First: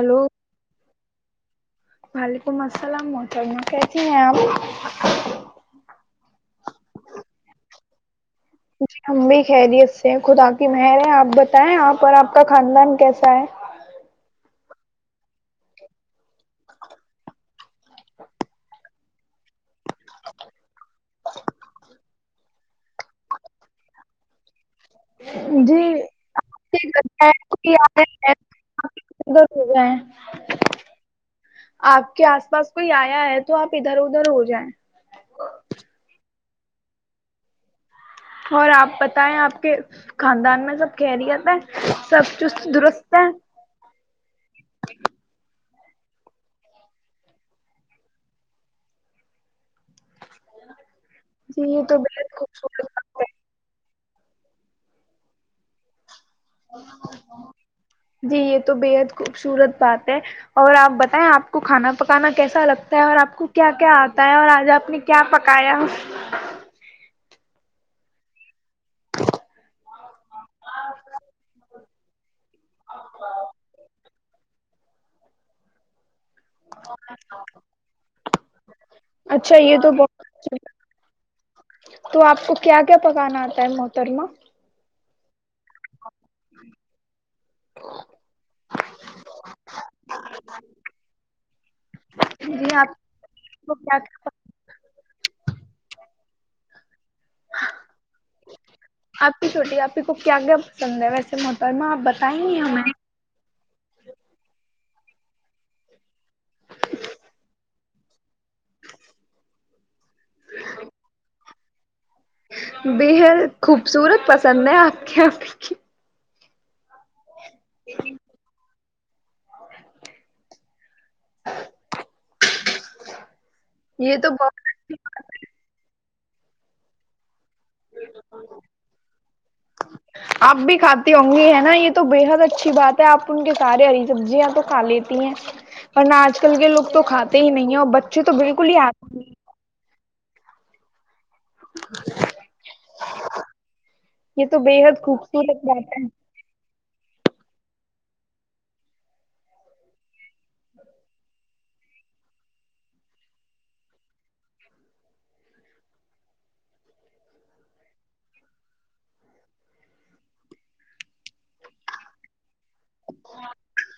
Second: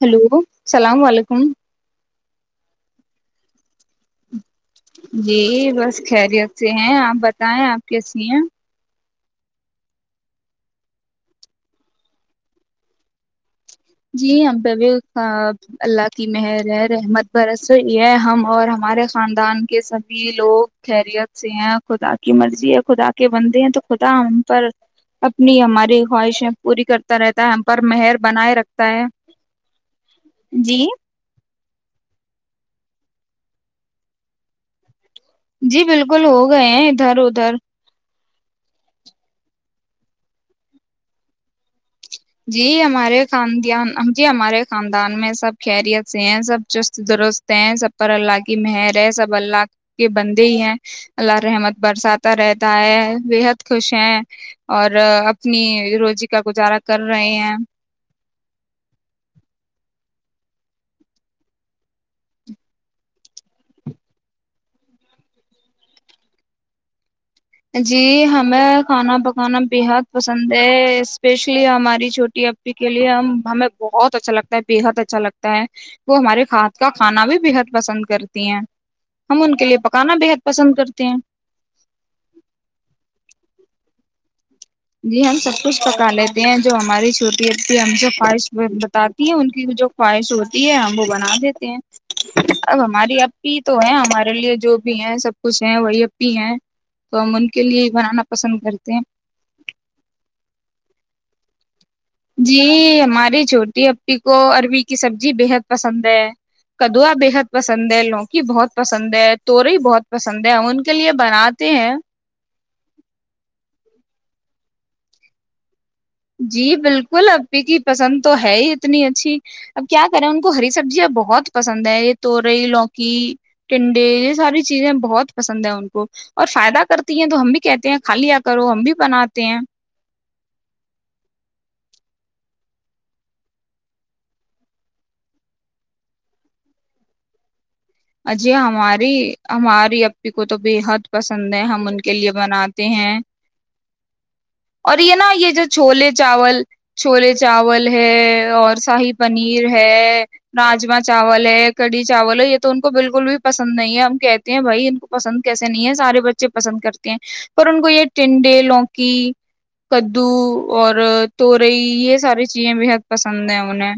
ہاںی hello اللام ععل ولیکم وعلیکم السلام مترمہ کیسی ہیں آپ جی بس خیریت سے ہیں آپ بتائیں آپ کیچنی ہیں جی ہم بھی خیریت سے خدا کی مہر ہے آپ بتائیں آپ اور آپ کا خاندان کیسا ہے جی اب اللہ کی مہر ہے رحمت برس یہ ہم اور ہمارے خاندان کے سبھی لوگ خیریت سے ہیں خدا کی مرضی ہے خدا کے بندے ہیں تو خدا ہم پر اپنی جی ہماری خواہشیں پوری کرتا رہتا ہے ہم پر مہر بنائے رکھ ہے ادھر ہو جائیں جی آپ کے آس پاس کوئی آیا ہے تو آپ ادھر ادھر ہو جائیں جی بالکل ہو گئے ہیں ادھر ادھر اور آپ بتائیں آپ کے خاندان میں سب خیریت ہے سب جی چست درست ہمارے ہے خاندان جی ہمارے خاندان میں سب خریت سے ہیں سب چست درست ہیں سب پر اللہ کی مہر ہے سب اللہ کے بندے ہی ہیں اللہ جی رحمت یہ تو برساتا بےحد رہتا خوبصورت ہے بات بےحد خوش ہیں اور اپنی روزی کا گزارا کر رہے ہیں جی یہ تو بے حد خوبصورت بات اور آپ بتائیں آپ کو کھانا پکانا کیسا لگتا ہے اور آپ کو کیا کیا آتا ہے اور آج آپ نے کیا پکایا جی ہمیں کھانا پکانا بےحد پسند ہے اسپیشلی ہماری چھوٹی ای کے لیے ہم ہمیں بہت اچھا لگتا ہے بےحد اچھا لگتا ہے وہ ہمارے کھادھ کا کھانا بھی بےحد پسند کرتی ہیں ہم ان اچھا کے لیے یہ تو بہت پکانا بےحد پسند اچھا، کرتے ہیں تو آپ کو کیا کیا پکانا آتا ہے موترما جی ہم سب کچھ پکا لیتے ہیں جو ہماری چھٹی ا ہم جو خواہش بتاتی ہیں ان کی جو خواہش ہوتی ہے ہم وہ بنا دیتے ہیں جی اب آپ ہماری اب بھی کو تو ہے کیا کیا ہمارے لیے جو بھی ہے سب کچھ ہے وہی تی ہے تو ہم ان کے لیے ہی بنانا پسند کرتے ہیں آپ کی چھوٹی آپ کو کیا پسند ہے ویسے محترما آپ بتائیں جی گی ہمیں ہماری چھوٹی اپی کو اربی کی سبزی بےحد پسند ہے کدوا بےحد پسند ہے لوگ بہت پسند ہے تووری بہت پسند ہے ہم ان کے لیے بناات ہیں بحر خوبصورت پسند ہے آپ کے یہ کی جی بالکل اب کیی پسند تو ہے ہی اتنی اچھی اب کیا کریں ان کو ہری سبزیاںب بہت پسند ہے یہ تورئی لوکی ٹنڈے تو یہ بہت ساری چیزیں بہت پسند ہے ان کو اور فائدہ کرتی ہیں تو ہم بھی کہتے ہیں کھا لیا کرو ہم بھی بناتے ہیں آپ بھی کھاتی ہوں گی ہے نا یہ تو بےحد اچھی بات ہے آپ ان کے سارے ہری سبزیاں تو کھا لیتی ہیں پرن آج کل کے لوگ تو کھاتے ہی نہیں ہیں بچے تو جی بالکل ہی ہماری آتے نہیں ہماری اب پ کو تو بے حد پسند ہے ہم ان کے لیے بناتے ہیں یہ تو اور بےحد یہ نا یہ خوبصورت جو بات ہے چھولے چاول چھولے چاول ہے اور شاہی پنیر ہے راجما چاول ہے کڑھی چاول ہے یہ تو ان کو بالکل بھی پسند نہیں ہے ہم کہتے ہیں بھائی ان کو پسند کیسے نہیں ہے سارے بچے پسند کرتے ہیں پر ان کو یہ ٹنڈے لوکی کدو اور توورئی یہ ساری چیزیں بحد پسند ہے انہیں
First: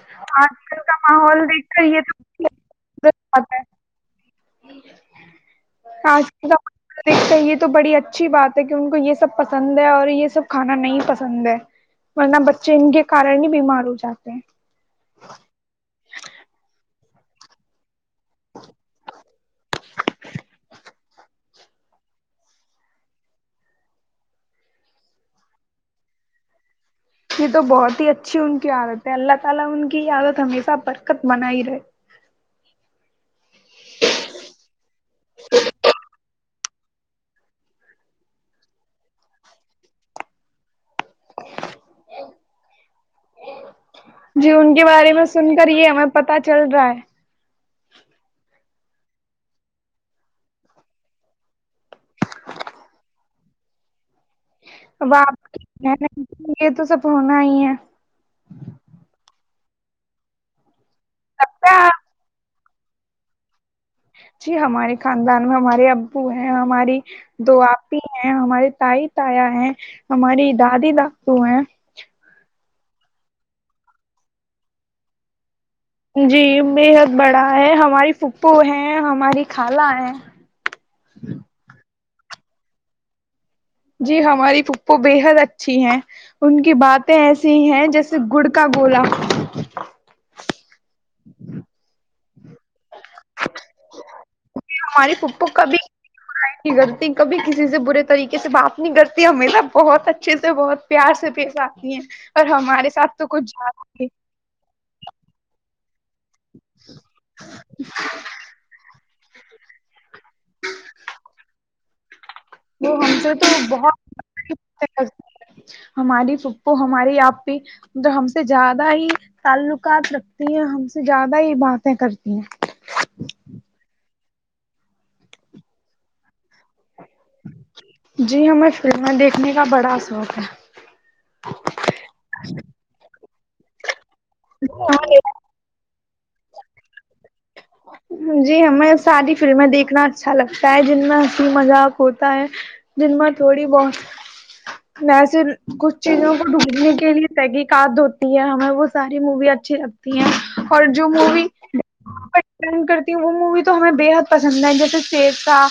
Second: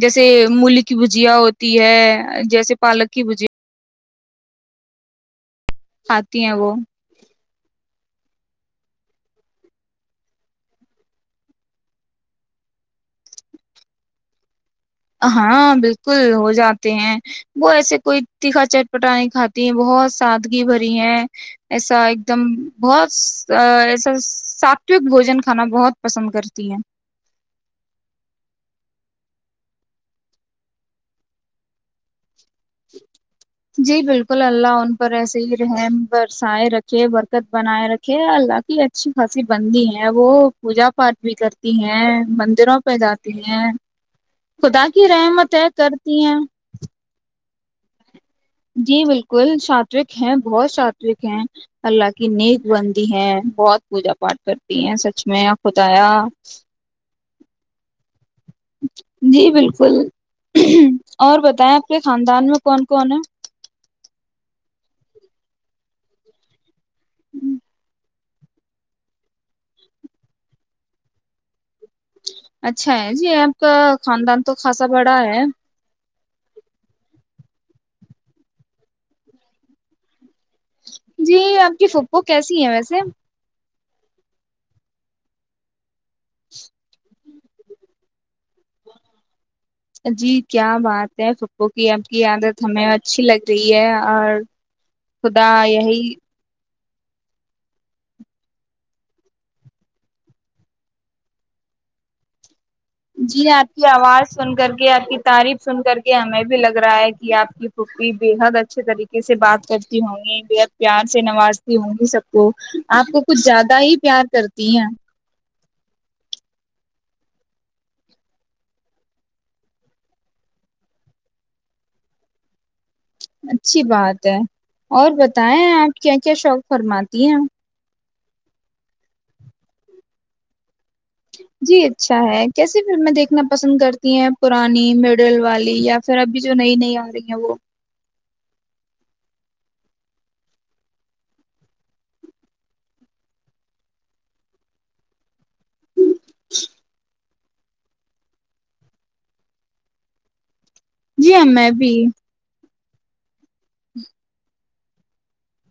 جیسے آج کل ملی کی کا بھجیا ماحول دیکھ ہوتی کر یہ ہے جیسے الگ تو کی بجے بات ہے کھاتی ہیں وہ یہ تو بڑی اچھی بات ہے کہ ان کو یہ سب پسند ہے اور یہ سب کھانا نہیں پسند ہے ورنہ بچے ان کے کارن ہی بیمار ہو جاتے ہیں ہاں بالکل ہو جاتے ہیں وہ ایسے کوئی تیکھا چٹپٹا نہیں کات ہیں بہت سادگی بھری ہے ایسا ایک دم بہت ایسا ساتوک بوجن کھانا بہت پسند کرتی ہے یہ تو بہت ہی اچھی ان کی حالت میں اللہ تعالی ان کی عادت ہمیشہ برکت بنا ہی رہے جی بالکل اللہ ان پر ایسے ہی رحم برسائے رکھے برکت بنائے رکھے اللہ کی اچھی خاصی بنندی ہے وہ پوجا پاٹ بھی کرتی ہیں مندروں پہ جاتی ہیں جی ان کے خدا کی بارے میں رحمت سن ہے کر یہ ہمیں کرتی ہیں پتا چل رہا ہے جی بالکل سوک ہیں بہت سوک ہیں اللہ کی نیک بندی ہے بہت پوجا پاٹھ کرتے تی ہیں سچ میں خدایا سونا ہی ہے جی بالکل اور بتائیں لگتا آپ ہے کے خاندان میں کون کون ہیں جی ہمارے خاندان میں ہمارے ابو ہیں ہماری ہے دو آپ ہی ہیں ہماراری تائی تایا ہیں ہماری دادی دادو ہیں اچھا ہے جی آپ کا خاندان تو خاصا بڑا ہے جی بےحد بڑا ہے ہماری پھپھو ہے ہماری خالا ہے جی آپ کی فک وہ کیسی ہے ویسے جی ہماری پھپو بے حد اچھی ہیں ان کی باتیں ایسی ہیں جیسے گڑ کا گولا جی کیا بات ہے پپو کی کیاد ہمیں اچھی لگ رہی ہے اور خدا یہی لط کبھی کسی سے برے طریقے سے بات نہیں کرتی ہمیشہ بہت اچھے سے بہت پیار سے پیش آتی ہیں اور ہماریے جی آپ کی آواز سن کر کے آپ کی تعریف سن کر کے یہ ہمیں بھی لگ رہا ہے کہ آپ کی پھپی بےحد اچھے طریقے سے بات کرتی ہوں گی بےحد پیار سے نوازتی ہوں گی سب تو وہ آپ ہم کو سے کچھ تو زیادہ ہی پیار کرتی ہیں بہت ہماری پھپو ہماراری آپی مب ہم سے زیادہ ہی تعلقات رکھتی ہیں ہم سے زیادہ ہی باتیں کرتی ہیں اچھی بات ہے اور بتائیں آپ کیا کیا شوق فرماتی ہیں جی ہمیں فلمیں دیکھنے کا بڑا شوق ہے جی اچھا ہے کیسی فلمیں دیکھ نا پسند کرتے ہیں پرانی مڈل والی یا س ابھی جو نہیں نہیں آ رہی ن وہ جی ہمیں ساری فلمیں دیکھنا اچھا لگتا ہے جن میں ہنسی مذاق ہوتا ہے جن میں تھوڑی بہت ویسے کچھ چیزوں کو ڈھونڈنے کے لیے تحقیقات ہوتی ہے ہمیں وہ ساری مووی اچھی لگتی ہیں اور جو جی ہاں مووی میں بھی کرتی ہ وہ مووی تو ہمیں بےحد پسند ہے جیسے شیرسا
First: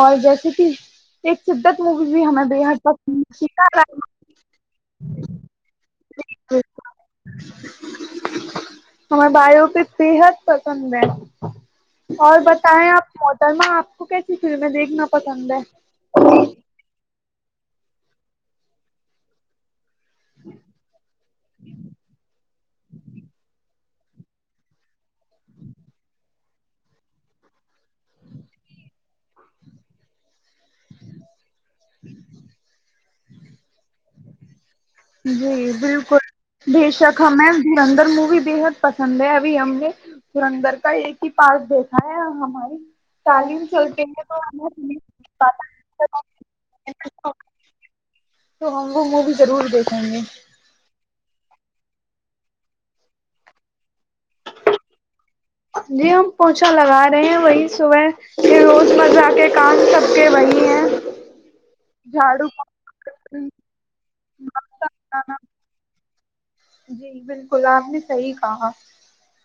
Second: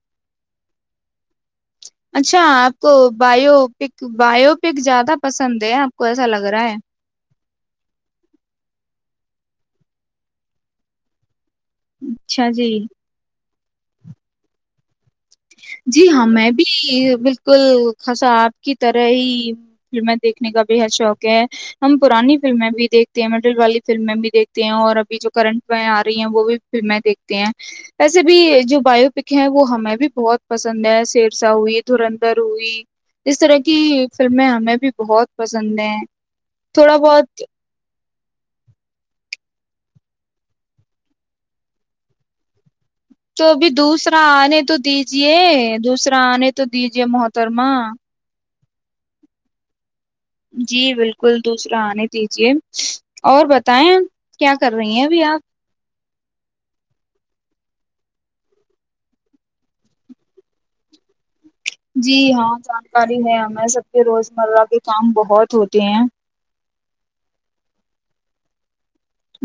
اور جیسے کہ ایک شدت مووی بھی اچھا ہمیں آپ بےحد کو پسند بایو پک بایو پک زیادہ پسند ہے آپ کو ایسا لگ رہا ہے ہمار بائیو پ فری ہےت پسند د اور اچھا جی بتائیں آپ سرما آپ کو کیسی فلمیں دیکھنا پسند ہے جی ہاں میں بھی بالکل الکل خاسا آپ کی طرح ہی فلمیں دیکھنے کا بے حد شوق ہے ہم پرانی فلمیں بھی دیکھتے ہیں مڈل والی فلمیں بھی دیکھتے ہیں اور ابھی جو کرنٹ ویں آ رہی ہیں وہ بھی فلمیں دیکھتے ہیں اییسے بھی جو بایو پک ہے وہ ہمیں بھی بہت [unintelligible] پسند ہے سیرسا ہوئی دھرندھر ہوئی اس طرح کی فلمیں ہمیں بھی بہت جی پسند ہیں بالکل بے تھوڑا شک ہ بہت میں ددر مو بھی بےحد پسند ہے ابھی ہم نے سورندر کا ایک ہی پارک دیکھا ہے اور ہماری تو تعلیم بھی چلتے دوسرا ہیں آنے تو ہمیں دیجے دوسرا آنے تو دیجے محترما تو ہم وہو وہ بھی ضرور دیکھ جی بالکل کل دوسرا آنے دیجے اور بتائیں کیا کر رہی ہیں ابھی آپ جی ہم پوچھا لگا رہے ہیں وہی صبح روز مرہ کے کام سب کے وہی ہے جی ہاں جانکاری ہے ہمیں سب کے روز مرہ کے کام بہت ہوتے ہیں جی بالکل آپ نے صحیح کہا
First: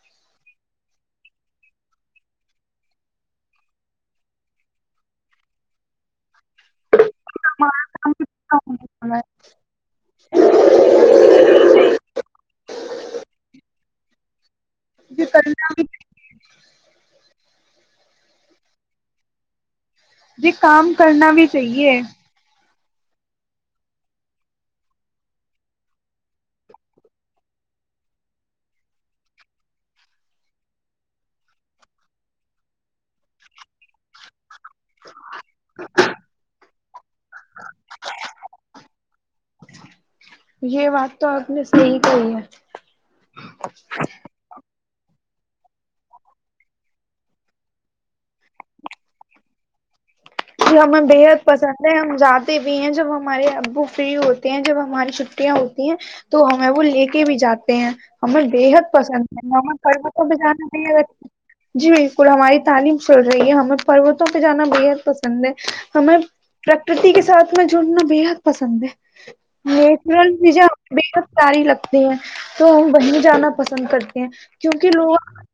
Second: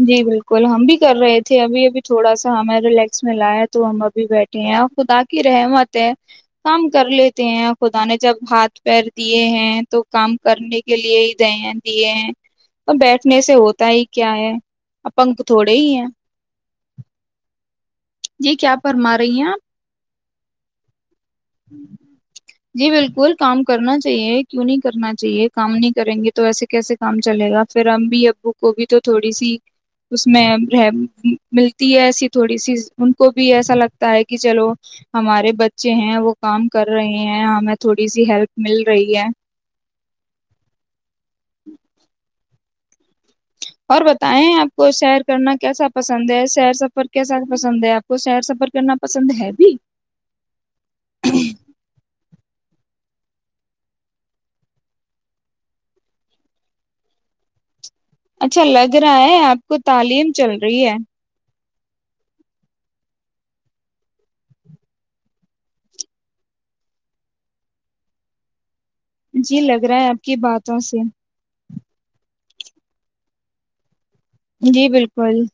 جی بالکل ہم بھی کر رہے تھے ابھی ابھی تھوڑا سا ہمیں ریلیکس ملا ہے تو ہم ابھی بیٹھے ہیں اور خدا کی رحمت ہے کام کر لیتے ہیں خدا ہمارا نے جب ہاتھ پیر کام دیے ہیں تو کام کرنے کے لیے ہی دہ دیے ہیں اور بیٹھنے سے ہوتا ہی کیا ہے ا پنک کرنا تھوڑے بھی ہی ہیں جی کیا فرما رہی ہیں آپ جی کام [unintelligible] کرنا بھی چاہیے جی بالکل کام کرنا چاہیے کیوں نہیں کرنا چاہیے کام نہیں کریں گے تو وسے کیسے کام چلے گا پھر اب ابو کو بھی تو تھوڑی سی اس میں رہ ملتی ہے ایسی تھوڑی سی ان کو بھی ایسا لگتا ہے کہ چلو ہمارے بچے ہیں وہ کر رہے ہیں ہمیں تھوڑی سی ہیلپ مل رہی ی ہے [unintelligible] یہ بات تو آپ نے صحی کہی ہے اور بتائیں آپ کو سیر کرنا کیسا پسند ہے سیر سفر کیسا پسند ہے آپ کو سیر سفر کرنا پسند ہے بھی ج ہمیں بےحد پسند ہے ہم زیادہ بھی ہیں جب ہمارے ابو فری ہوتے ہیں جب ہماری چھٹیاں ہوتی ہیں تو ہمیں وہ لے کے بھی جاتے ہیں ہمیں بے اچھا حد لگ رہا پسند آپ ہے کر کو تعلیم بھی چل جانا رہی ہے نہیں جی بالکل ہماری تعلیم چل رہی ہے ہمیں پروتوں پہ جانا ب ہے پند ہے ہمیں پرکرتی کے ساتھ میں جڑنا بےحد پسند ہے جی لگ رہا ہے آپ نیچرل کی مزے باتوں ہم سے بت ساری لگتی تو ہم وہیں جانا پسند کرتے ہیں جی کیونکہ لوگ بالکل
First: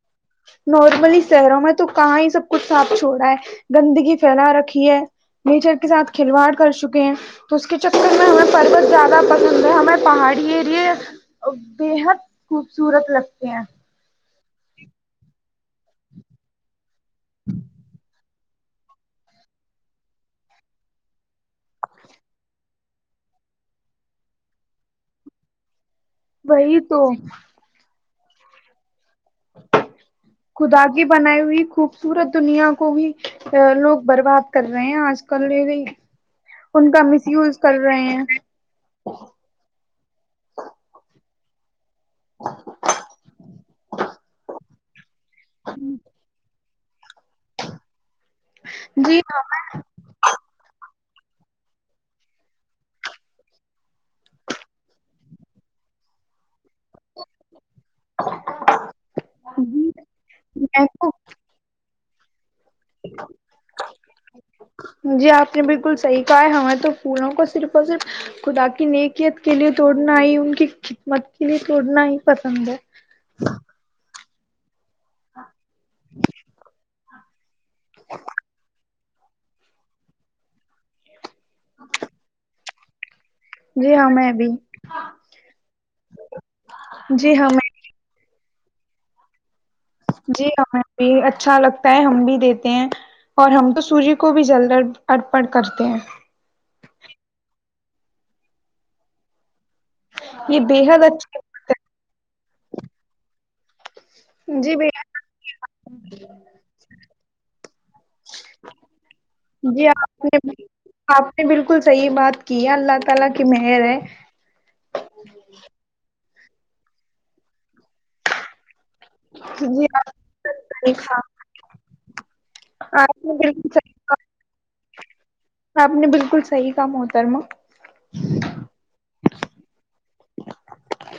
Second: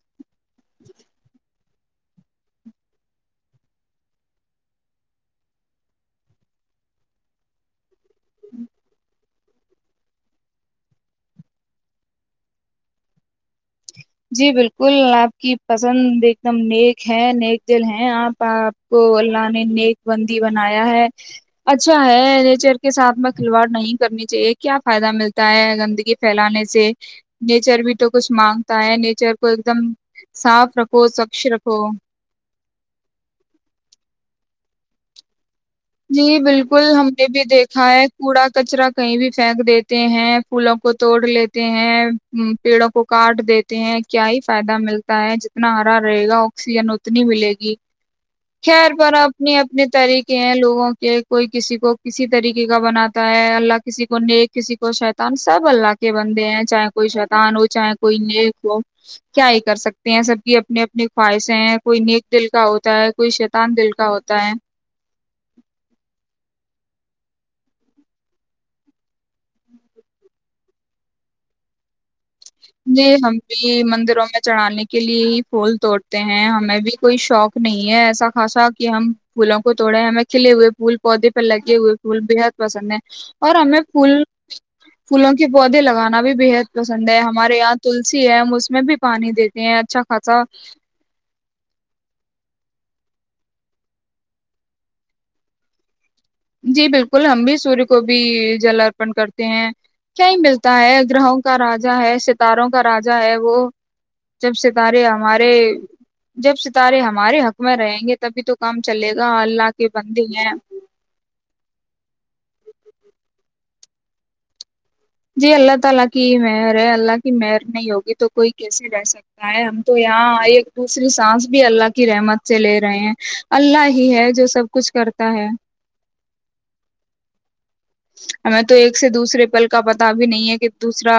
نارملی شہروں میں تو کہاں ہی سب کچھ صاف چھوڑا ہے گندگی پھیلا رکھ ہے میچر کے ساتھ کھلواڑ کر چکے ہیں تو اس کے چکر میں ہمیں پروت زیادہ سندر ہے ہمیں پہاڑی ایریے بےحد خوبصورت لگتے ہیں جی بالکل آپ کی پسند ایک دم نیک ہے نیک جل ہے آپ ا آپ کو اللہ نے نیک بندی بنایا ہے اچھا ہے نیچر کے ساتھ میں کھلواڑ نہیں کرنی چاہیے کیا فائدہ ملتا ہے گندگی پھیلانے وہی سے تو نیچر بھی تو کسمانگ تائیا نے خدا کی بنائی سوچھ ہوئی رکھو خوبصورت دنیا کو بھی لوگ برباد کر رہے ہیں آج کل جی بالکل ان کا ہم نے مس بھی یوز کر دیکھا رہے ہے ہیں کوڑا کچرا کہیں بھی پھینک دیتے ہیں پھولوں کو توڑ لیتے ہیں پیڑوں کو کاٹ دیتے ہیں کیا ہی فائدہ ملتا تا ہے جتنا ہرا رہےا آکسیجن نی ملے گی خیر پر جی ہاں اپنی اپنے طریقے ہیں لوگ کہ کوئی کسی کو کسی طریقے کا بناتا ہے اللہ کسی کو نیک کسی کو شیتان سب اللہ کے بندے ہیں چاہے کوئی شیتان ہو چاہے کوئی نیک ہو کیا ہی کر جی سکتے ہیں سب کی اپنی میں اپنی تو خواہشیں ہیں کوئی نیک دل کا ہوتا ہے کوئی شیتان دل کا ہوتا ہے جی آپ نے بالکل صحیح کہا ہے ہمیں تو پھولوں کو صرف اور صرف خدا کی نیکیت کے لیے توڑنا ہی ان کی خدمت کے لیے توڑنا ہے پسند جی ہم بھی مندروں میں چڑانانی کے لیے ہی پھول توڑتے ہیں ہمیں بھی کوئی شوق نہیں ہے ایسا خاصا کہ ہم پھولوں کو تووڑے ہمیں کھے ہوئے پھول پودے لگے ہوئے پھول بےحد پس ہے اور ہمیں جی پول بھی پولوں کے پودے لگانا بھی بےحد پسند ہے ہم جی ہمارے ہمیں یہاں تلسی ہے میں بھی پانی دے جی ہمیں بھی اچھا لگتا ہے ہم بھی دیتے ہیں اور ہم تو سورج کو بھی جلد ارپن کرتے ہیں جی بالکل ہم بھی سور کو بھی جل ارپن کرتے ہیں کیا ہی یہ ملتا ہے بےحد اچھی گرہوں کا بات راجا ہے ستاروں کا راجا ہے وہ جب ہے جی ستارے بھیا ہمارے جب ستارے ہمارے حق میں رہیں گے تبھی تو کام چلے گا اللہ کے جی بندی آپ ہیں نے آپ بالکل صحیح بات کی ہے [inaudible] کی مر ہے اللہ کی مہر نہیں ہوگی تو کوئی کیسے رہ سکتا ہے ہم جی تو آپ یہاں ایک دوسری سانس بھی اللہ کی رمت ے لے رہے ہیں آپ نے بالکل اللہ صحیح ہی ہے جو سب کچھ کرتے [inaudible] آپ نے بالکل صحیح کام ہوتارما ہمیں تو ایک سے دوسرے پل کا پتا بھی نہیں ہے کہ دوسرا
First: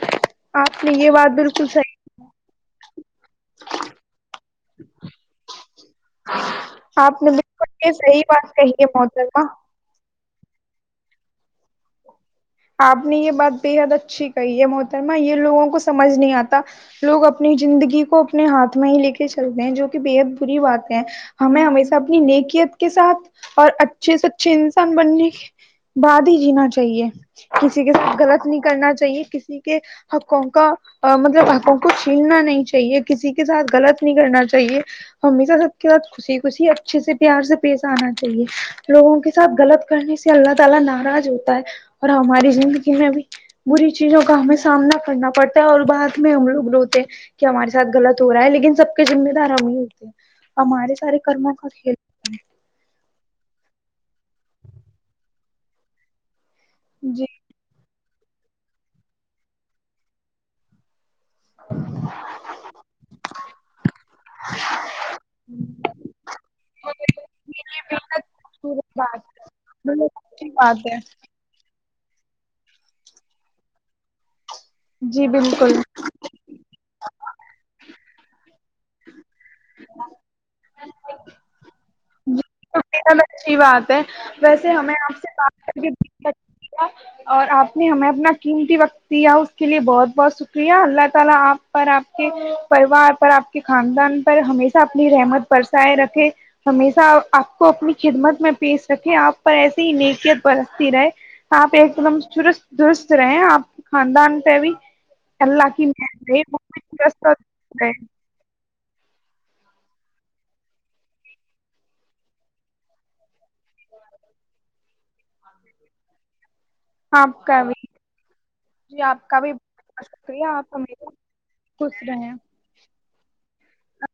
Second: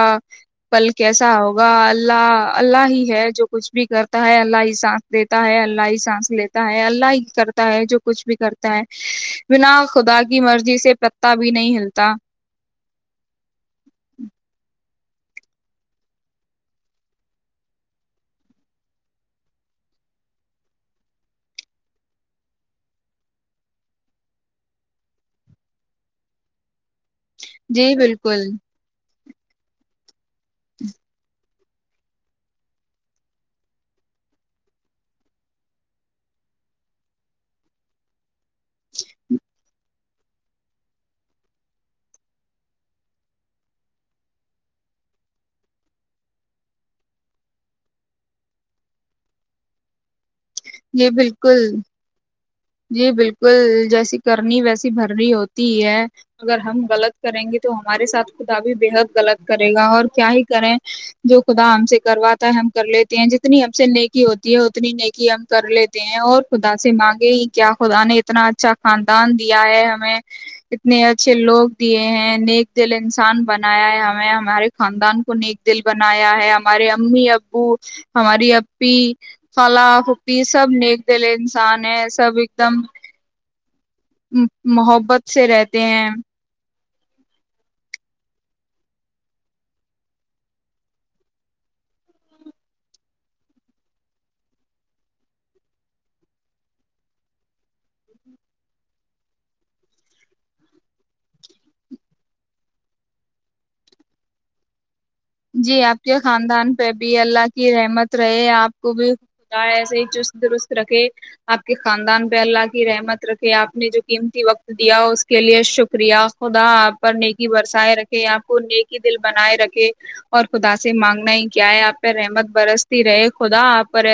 آپ پل نے یہ کیسا بات ہوگا بالکل صحیح اللہ اللہ ہی [inaudible] ہے جو کچھ بھی کرتا ہے اللہ ہی سانس دیتا ہے اللہ ہی سانس لیتا ہے اللہ آپ ہی نے کرتا ہے بالکل یہ جو صحیح کچھ بھی بات کہی کرتا ہے محترمہ بنا خدا کے کی مرضی سے پتا بھی بھی نہیں ہلتا آپ نے یہ بات بےحد اچھی کہی ہے م رم یہ لوگوں کو سمجھ نہیں آتا لوگ اپنی زندگی کو اپنے ہاتھ میں ہی لے کے چلتے ہیں جو کہ بےحد بری بات ہے ہمیں ہمیشہ اپنی نیکیت کے ساتھ اور اچھے سے اچھے انسان بننے کے بعد ہی جینا چاہیے کسی کے جی ساتھ بالکل غلط نہیں کرنا چاہیے کسی کے [inaudible] ہاں کنکا مطلب ان کو چھیلنا نہیں چاہیے کسی کے ساتھ غلط نہیں کرنا چاہیے ہمیشہ سب کے ساتھ خوشی خوشی اچھے سے پیار سے پیش آنا چاہیے لوگوں کے ساتھ غلط کرنے سے اللہ تعالی ناراض ہوتا ہے اور ہماری زندگی میں بھی بری چیزوں کا ہمیں سامنا کرنا پڑتا ہے اور بعد میں ہم لوگ روتے ہیں کہ ہمارے ساتھ غلط ہو رہا ہے لیکن سب کے ذمے دار ہم ہی ہوتے ہیں ہمارے جی سارے کرموں کا بالکل کھیل جی بالکل جیسی کرنی ویسی بھرنی ہوتی ہے اگر ہم ہے۔ غلط جی کریں گے تو ہم ہمارے سھ خدا بھی بےحد غط کرے گا اور کیا ہی کریں جو خدا ہم سے کرواتا ہے ہم کر لیتے ہیں جتنی ہم سے نیکی ہوتی ہے اتنی نیکی ہم کر لیتے ہیں اور خدا سے مانگے کیا یہ بے خدا نے حد اتنا اچھا خوبصورت بات خاندان دیا ہے بہت ہمیں اچھی بات ہے، اتنے اچھے لوگ دیے ہیں نیک دل انسان بنایا ہے ہمیں ہمارے خاندان جی کو نیک بالکل دل بنایا ہے ہمارے امی ابو ہماری پی [inaudible] فلاں کھپی سب نیک دے لے انسان ہے سب ایک دم چ بسی بات ویسے ہمیں آپ محبت سے بات رہتے کر کے ہیں اندان پر ہمیشہ اپنی رحمت پرسائے رکھے ہمیشہ آپ کو اپنی خدمت میں پیش رکھے آپ پر ایسے ہی نکیت برستتی رہے آپ ایک دم چست درست رہیں آپ خاندان پہ بھی اللہ جی کی آپ کے مہر رہے وہ خاندان پہ بھی چست اور اللہ کی درست رحمت رہے آپ کو بھی خد ایسے ہی چست درست رکھے آپ کے خاندان پہ اللہ کی رحمت رکھے آپ نے جو قیمتی وقت دیا اس کے لیے شکریہ خدا آپ پر نیکی کا بھی برسائےیں رکھے آپ کو نیکی جی دل آپ کا بھی بنائے رکھے بہت اور شکریہ خدا آپ سے ہمیشہ مانگنا ہی کیا ہے آپ خوش پہ رہیں رحمت برستی رہے خودا پر